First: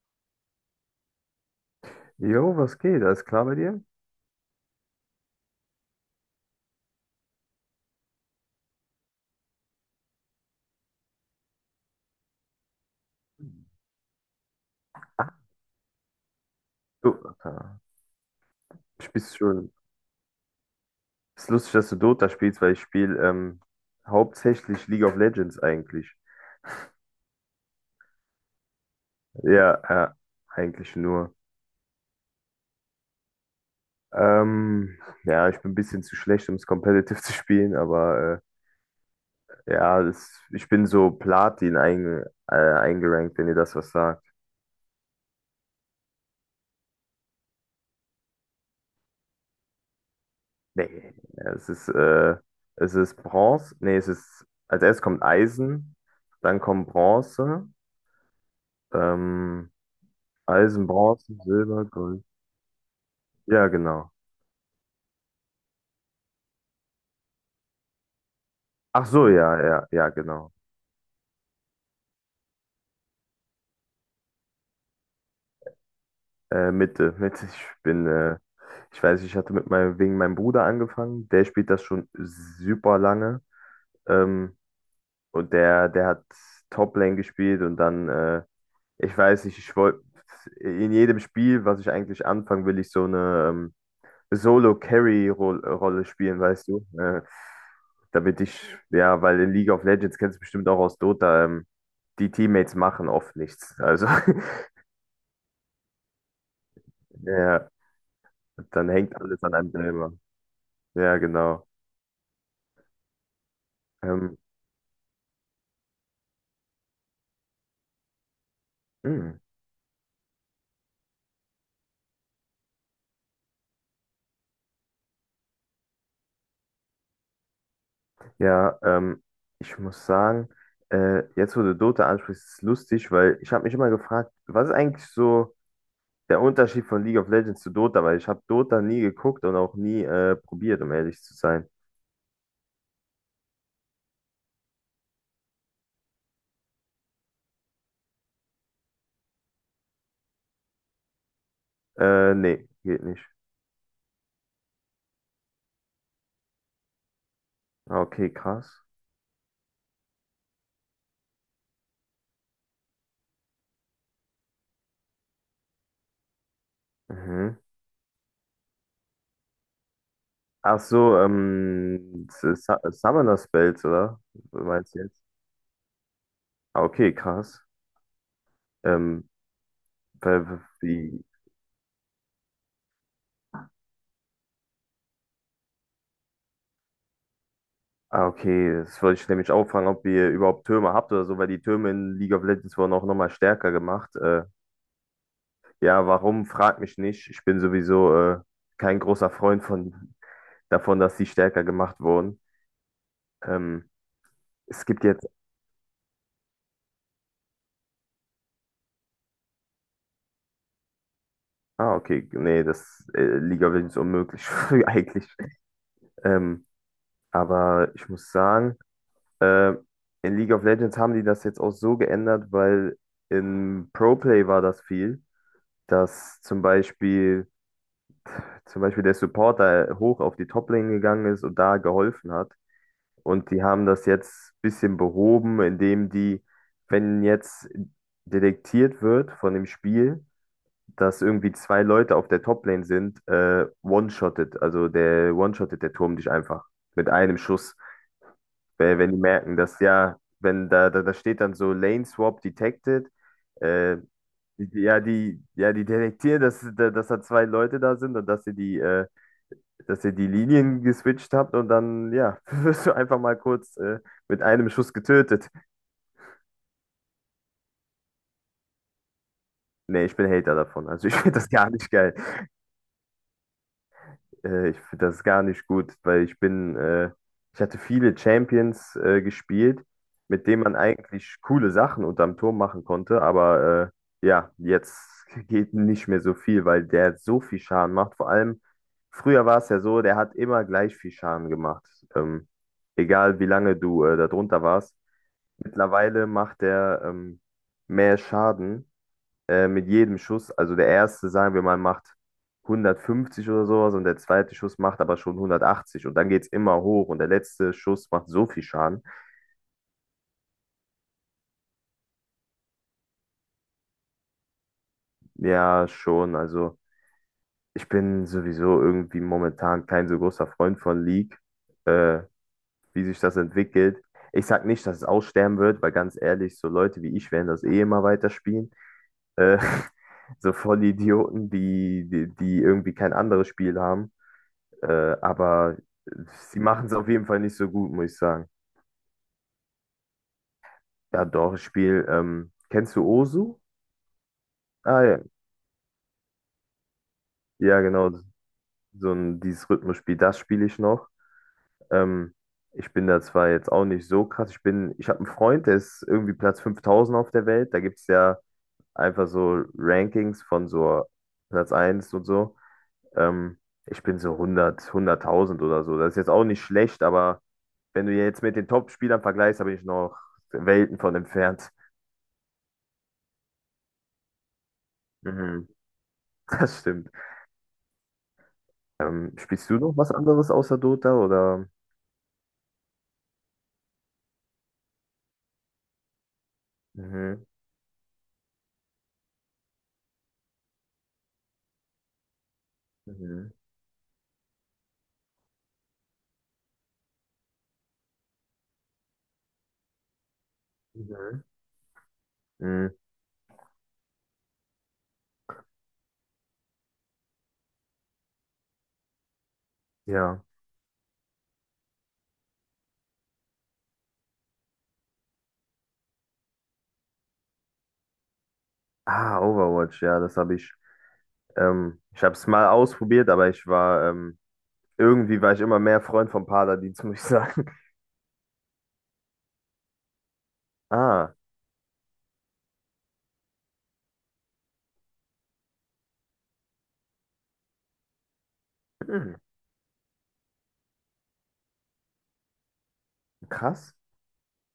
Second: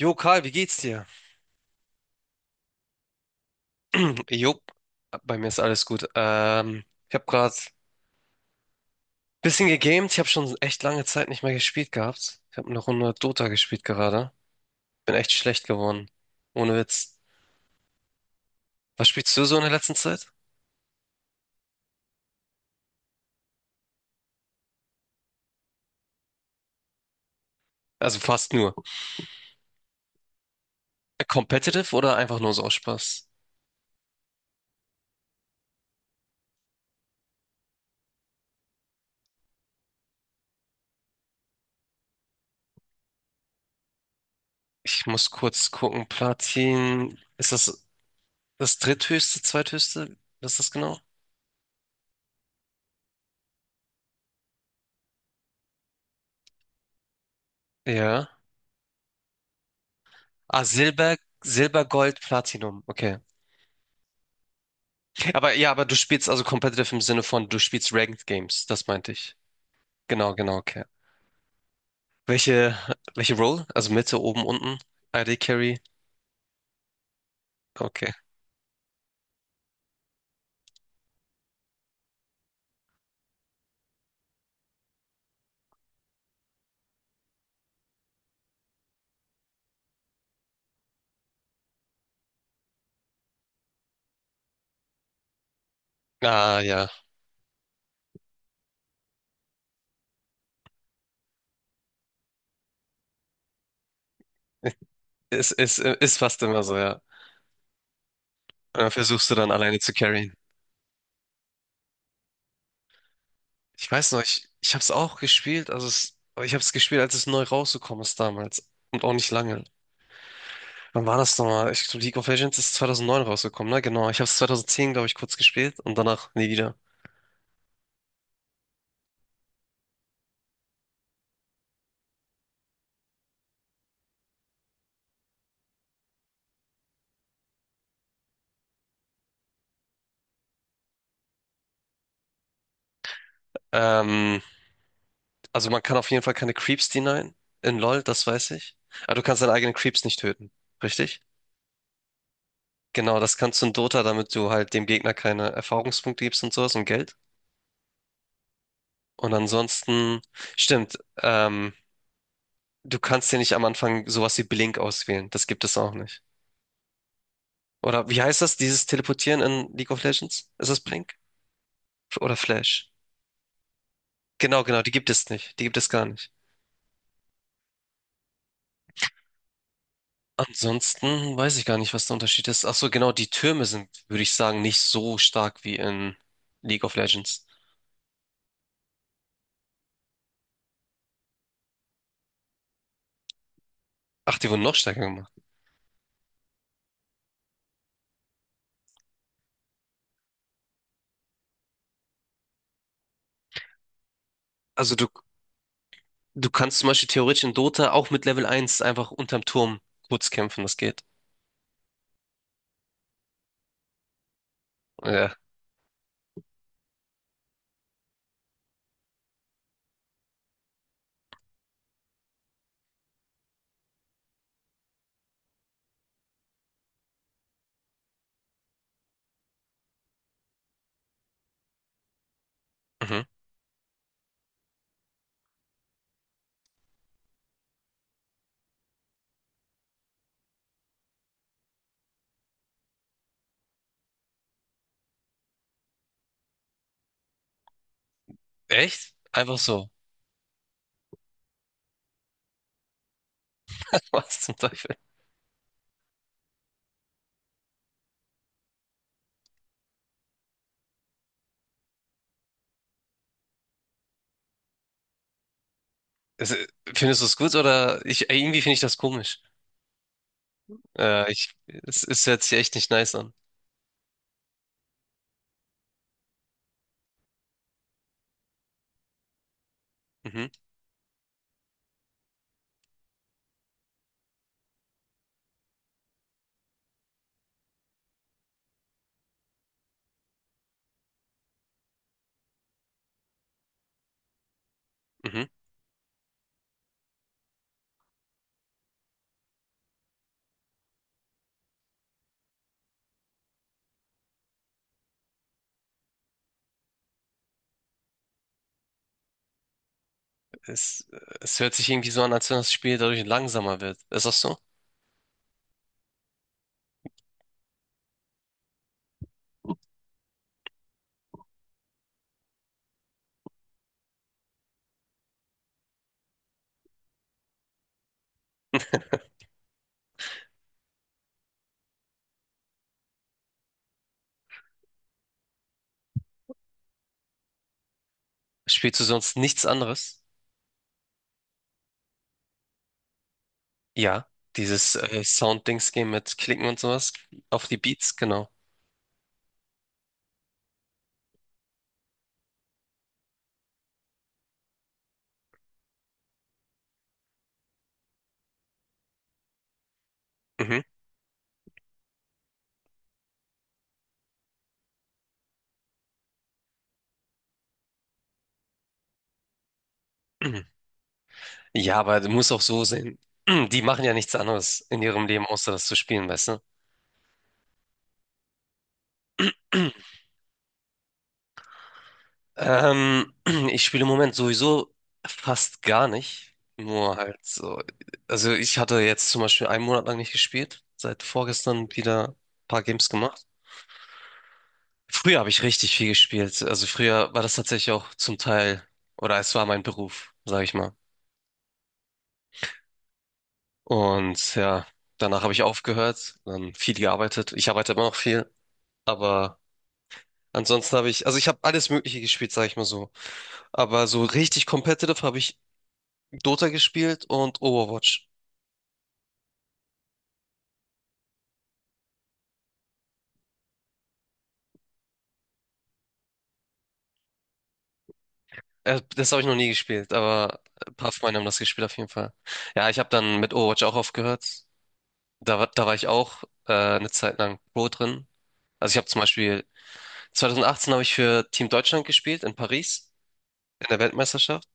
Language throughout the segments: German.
Jo, Karl, wie geht's dir? Jo, was geht? Alles klar bei dir? Jo, bei mir ist alles gut. Ich habe gerade ein bisschen gegamed. Ich habe schon echt lange Zeit nicht mehr gespielt gehabt. Ich habe eine Runde Dota gespielt gerade. Bin echt schlecht geworden. Ohne Du, Witz. Alter, Was spielst spielst du so in der schon. letzten Zeit? Ist lustig, dass du Dota spielst, weil ich spiele hauptsächlich League of Legends eigentlich. Also fast nur. Ja, ja, eigentlich nur. Competitive oder einfach nur so aus Spaß? Ähm, ja, ich bin ein bisschen zu schlecht, um es competitive zu spielen, aber ja, ich bin so eingerankt, wenn ihr das was sagt. Ich muss kurz gucken. Platin. Ist das das dritthöchste, zweithöchste? Was ist das genau? Nee, es ist, äh, es ist Bronze. Nee, es ist, als erstes kommt Eisen, dann kommt Bronze. Ja. Ähm, Ah, Eisen, Silber, Bronze, Silber, Silber, Gold, Gold. Platinum. Okay. Ja, genau. Aber ja, aber du spielst also competitive im Sinne von, du spielst Ranked Games, das Ach meinte so, ich. ja, ja, ja, Genau, genau. genau, okay. Welche, welche Role? Also Mitte, oben, unten? AD Carry? Mitte, Mitte. Okay. Ich weiß, ich hatte mit meinem, wegen meinem Bruder angefangen. Der spielt das schon super lange. Ähm, und der hat Top-Lane gespielt und dann, ich weiß nicht, ich wollte in jedem Spiel, was ich eigentlich anfangen will, ich so eine Solo-Carry-Rolle spielen, Ah, weißt du? ja. Damit ich, ja, weil in League of Legends kennst du bestimmt auch aus Dota, die Teammates machen oft nichts. Also, Ist fast immer so, ja. ja, Und dann dann hängt versuchst du alles dann an einem alleine zu selber. carryen. Ja, genau. Ich weiß noch, Ähm, ich habe es auch gespielt, also es, ich habe es gespielt, als es neu rausgekommen ist damals. Und auch nicht hm. lange. Wann war das nochmal? Ich glaube, League of Legends ist 2009 rausgekommen, ne? Genau. Ich habe hab's 2010, glaube ich, kurz gespielt und danach nie wieder. Ja, ich muss sagen, jetzt wo du Dota ansprichst, ist es lustig, weil ich habe mich immer gefragt, was ist eigentlich so der Unterschied von League of Legends zu Dota? Weil ich habe Dota nie geguckt und auch nie probiert, um ehrlich zu sein. Ähm, Also man kann auf jeden Fall keine Creeps denyen in LoL, das weiß ich. Aber du kannst deine eigenen Creeps nicht töten, richtig? Nee, geht Genau, nicht. das kannst du in Dota, damit du halt dem Gegner keine Erfahrungspunkte gibst und sowas und Geld. Ah, okay, krass. Und ansonsten, stimmt, du kannst dir nicht am Anfang sowas wie Blink auswählen. Das gibt es auch nicht. Mhm. Oder wie heißt das, dieses Teleportieren in League of Legends? Ist das Ach Blink? so, Oder Flash? Summoner Spells, oder? Genau, genau, die Meinst du gibt jetzt? es nicht. Die gibt es gar nicht. Ah, okay, krass. Ähm, weil, w- wie, Ansonsten weiß ich gar nicht, was der Unterschied ist. Ach so, genau, die Türme sind, würde ich sagen, nicht so stark wie in League of Legends. ah, okay, das wollte ich nämlich auch fragen, ob ihr überhaupt Türme habt oder so, weil die Türme in League of Legends wurden auch nochmal stärker gemacht. Ach, die wurden noch stärker gemacht. Ja, warum, frag mich nicht. Ich bin sowieso kein großer Freund davon, dass die stärker gemacht wurden. Ähm, es Also gibt du, jetzt, du kannst zum Beispiel theoretisch in Dota auch mit Level 1 einfach unterm Turm kurz kämpfen, das geht. ah, okay, nee, das League of Legends unmöglich, eigentlich. Ja. Ähm, Aber ich muss sagen, äh, in League of Legends haben die das jetzt auch so geändert, weil in Pro Play war das viel, dass zum Beispiel, zum Beispiel der Supporter hoch auf die Top-Lane gegangen ist und da geholfen hat. Mhm. Und die haben das jetzt ein bisschen behoben, indem die, wenn jetzt detektiert wird von dem Spiel, dass irgendwie zwei Leute auf der Top-Lane sind, one-shottet der Turm dich einfach mit einem Schuss. Weil, wenn Echt? die merken, Einfach dass so. ja, wenn da steht dann so Lane Swap Detected, äh, Was zum Teufel? Die detektieren, dass da zwei Leute da sind und dass ihr dass ihr die Linien geswitcht habt und dann, ja, wirst du einfach mal kurz mit einem Schuss getötet. Also, findest du es gut oder ich, irgendwie finde ich das komisch. Nee, ich bin Hater davon. Also ich finde das Ich, gar nicht es, geil. es hört sich echt nicht nice an. Ich finde das gar nicht gut, weil ich hatte viele Champions gespielt, mit Mhm, denen man eigentlich coole Sachen unterm Turm machen konnte, aber ja, jetzt geht nicht mehr so viel, weil der so viel Schaden macht. Vor allem, früher war es ja so, der hat immer gleich viel Schaden gemacht. Ähm, Egal wie lange du da drunter warst. mhm. Mittlerweile macht der mehr Schaden mit jedem Schuss, also der erste, sagen wir mal, macht 150 oder sowas und der zweite Schuss macht aber schon 180 und dann geht's immer hoch und der letzte Schuss macht so viel Schaden. Es, es hört sich irgendwie so an, als wenn das Spiel dadurch langsamer wird. Ist das so? Ja, schon, also ich bin sowieso irgendwie momentan kein so großer Freund von League, äh, wie sich das entwickelt. Ich sag nicht, dass es aussterben wird, weil ganz ehrlich, so Leute wie ich werden das eh immer weiterspielen. Äh, so Vollidioten, die irgendwie kein anderes Spiel haben. Aber sie machen es auf jeden Fall nicht so gut, muss ich sagen. Spielst du sonst nichts anderes? Ja, doch, ich spiele, kennst du Osu? Ja, dieses Ah ja, Sound-Dings-Game mit Klicken und sowas auf die ja genau, Beats, genau. so ein dieses Rhythmusspiel, das spiele ich noch. Ähm, Ich bin da zwar jetzt auch nicht so krass, ich habe einen Freund, der ist irgendwie Platz 5.000 auf der Welt, da gibt es ja einfach so Rankings von Mhm. so Platz eins und so. Ähm, Ich bin so hundert, 100.000 oder so, das ist jetzt auch nicht schlecht, aber wenn du jetzt mit den Top-Spielern vergleichst, da bin ich noch Welten von entfernt. Ja, aber du musst auch so sehen. Die machen ja nichts anderes in ihrem Leben, Mhm, außer das zu spielen, weißt du? das stimmt. Spielst du noch was anderes außer Dota oder? Ähm, ich spiele im Moment sowieso fast gar nicht. Nur halt Mhm, so. Also ich hatte jetzt zum Beispiel einen Monat lang nicht gespielt. Seit vorgestern wieder ein paar Games gemacht. mhm, Früher habe ich richtig viel gespielt. Also früher war das tatsächlich auch zum Teil, oder es war mein Beruf, sage ich mal. mhm, mhm, Und ja, danach habe ich aufgehört, dann viel gearbeitet. Ich arbeite immer noch viel, aber ja. ansonsten habe ich, also ich habe alles Mögliche gespielt, sage ich mal so. Aber so richtig competitive habe ich Dota gespielt und Overwatch. Ah, Overwatch, ja, das habe ich. Ich habe es mal ausprobiert, aber ich war irgendwie war ich immer mehr Freund von Paladins, muss ich sagen. Das habe ich noch nie gespielt, aber ein paar Ah, Freunde haben das gespielt auf jeden Fall. Ja, ich habe dann mit Overwatch auch aufgehört. Da, da war ich auch eine Zeit lang Pro drin. Also ich habe zum mhm, Beispiel 2018 habe ich für Team Deutschland gespielt in Paris in krass. der Weltmeisterschaft.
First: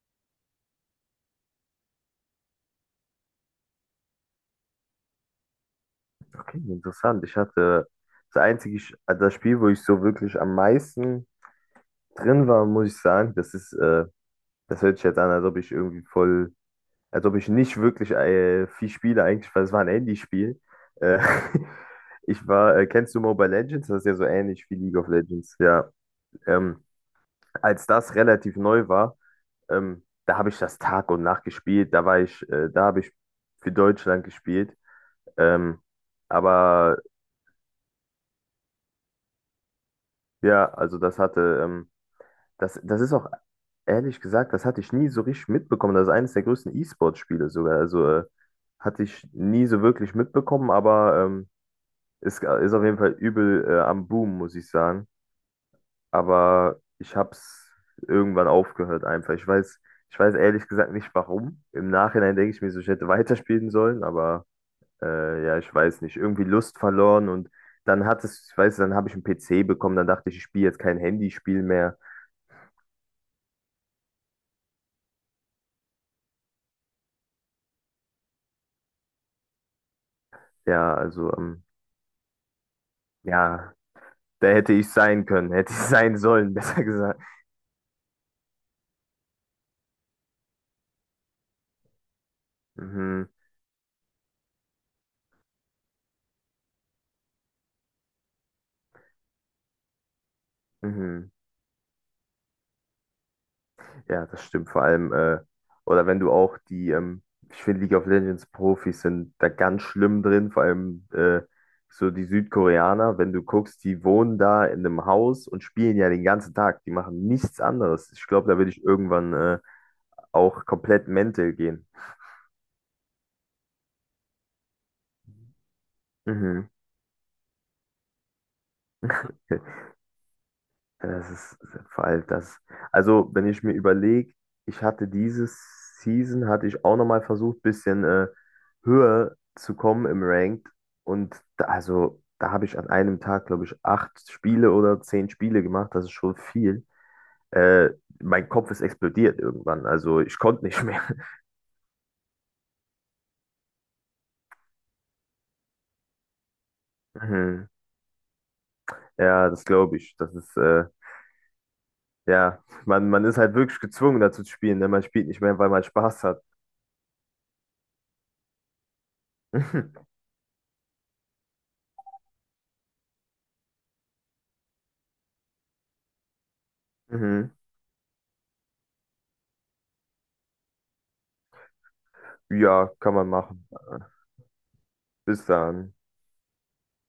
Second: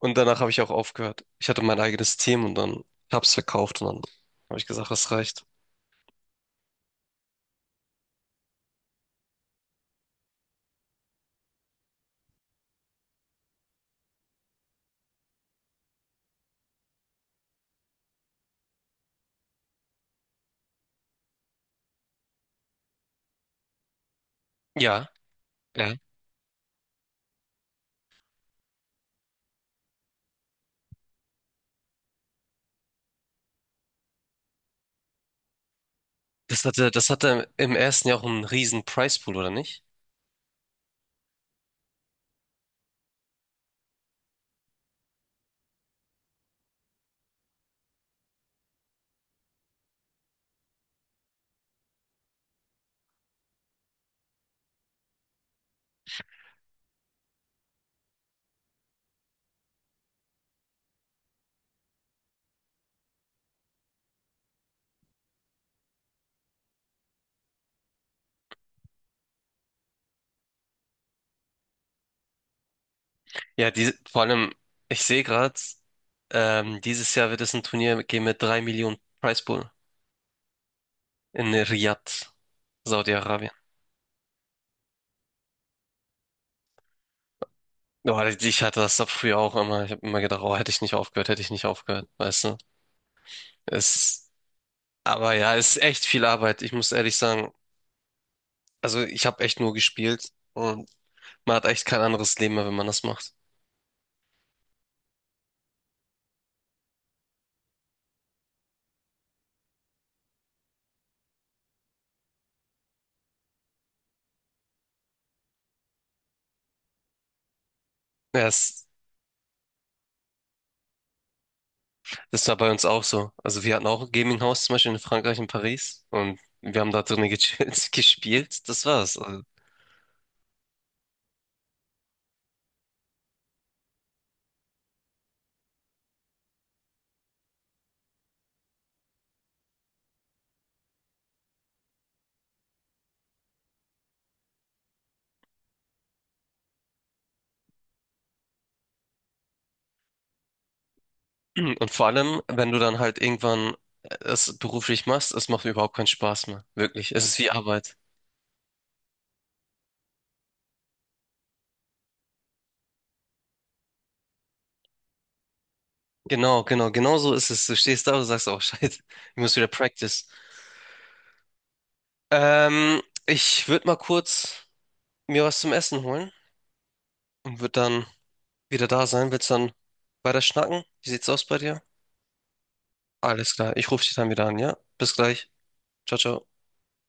Und danach habe ich auch aufgehört. Ich hatte mein eigenes Team und dann hab's verkauft und dann habe ich gesagt, es reicht. Okay, interessant. Ich hatte das einzige, Sch- Also das Spiel, wo ich so wirklich am meisten drin war, muss ich sagen, das hört sich jetzt an, als ob ich nicht wirklich viel spiele eigentlich, weil es war ein Handyspiel. Äh, Kennst du Mobile Legends? Das ist ja so ähnlich wie League Ja, of Legends, ja. ja. Ähm, Als das relativ neu war, da habe ich das Tag und Nacht gespielt. Da habe ich für Deutschland gespielt. Ähm, Das hatte, aber das hatte im ersten Jahr auch einen riesen Prizepool, oder nicht? ja, das ist auch ehrlich gesagt, das hatte ich nie so richtig mitbekommen. Das ist eines der größten E-Sport-Spiele sogar. Also hatte ich nie so wirklich mitbekommen, aber ist, ist auf jeden Fall übel am Boom, muss ich sagen. Aber ich hab's irgendwann aufgehört einfach. Ich weiß ehrlich gesagt nicht warum. Im Nachhinein denke ich mir so, ich hätte weiterspielen sollen, aber ja, ich weiß nicht. Irgendwie Lust verloren und dann ich weiß, dann habe ich einen PC bekommen, dann dachte ich, ich spiele jetzt kein Handyspiel mehr. Ja, die, vor allem, ich sehe gerade, dieses Jahr wird es ein Turnier geben mit 3 Millionen Prizepool Ja, also, ähm, in Riyadh, Saudi-Arabien. ja, da hätte ich sein können, hätte ich sein sollen, besser gesagt. Oh, ich hatte das doch früher auch immer. Ich habe immer gedacht, oh, hätte ich nicht aufgehört, hätte ich nicht aufgehört, weißt du? Mhm, Es, aber ja, es ist echt viel Arbeit. Ich muss ehrlich sagen, also ich habe echt nur gespielt und mhm. Man hat echt kein anderes Leben mehr, wenn man das macht. Ja, das stimmt vor allem. Oder wenn du auch ich finde League of Legends Profis sind da ganz schlimm drin, vor allem so die Südkoreaner, wenn du guckst, die wohnen da in einem Haus und spielen ja den ganzen Tag. Die machen nichts anderes. Ich Ja, glaube, da würde ich es, irgendwann auch komplett mental gehen. das war bei uns auch so. Also wir hatten auch ein Gaming-Haus zum Beispiel in Frankreich, in Paris. Und Mhm. wir haben da drinnen gechillt, gespielt. Das war's. Also, Das ist vor allem das. Also, wenn ich mir überlege, ich hatte dieses Season, hatte ich auch nochmal versucht, bisschen höher zu kommen im Ranked. Und da, also, da habe ich an einem Tag, glaube ich, acht Spiele oder zehn Spiele gemacht. Das ist schon viel. Äh, Mein Kopf ist explodiert irgendwann. Also, ich konnte nicht mehr. und vor allem, wenn du dann halt irgendwann es beruflich machst, es macht überhaupt keinen Spaß mehr. Wirklich. Es ist wie Mhm. Arbeit. Ja, das glaube ich. Ja, man ist halt wirklich gezwungen, dazu zu spielen. Denn man spielt nicht mehr, weil man Spaß hat. Genau, genau, genau so ist es. Du stehst da und sagst, oh, Scheiße, ich muss wieder practice. Ich würde mal kurz mir was zum Essen holen Mhm. und würde dann wieder da sein. Willst du dann weiter schnacken? Wie sieht's aus bei dir? Ja, kann man Alles machen. klar, ich rufe dich dann wieder an, ja? Bis Bis gleich. dann. Ciao, ciao.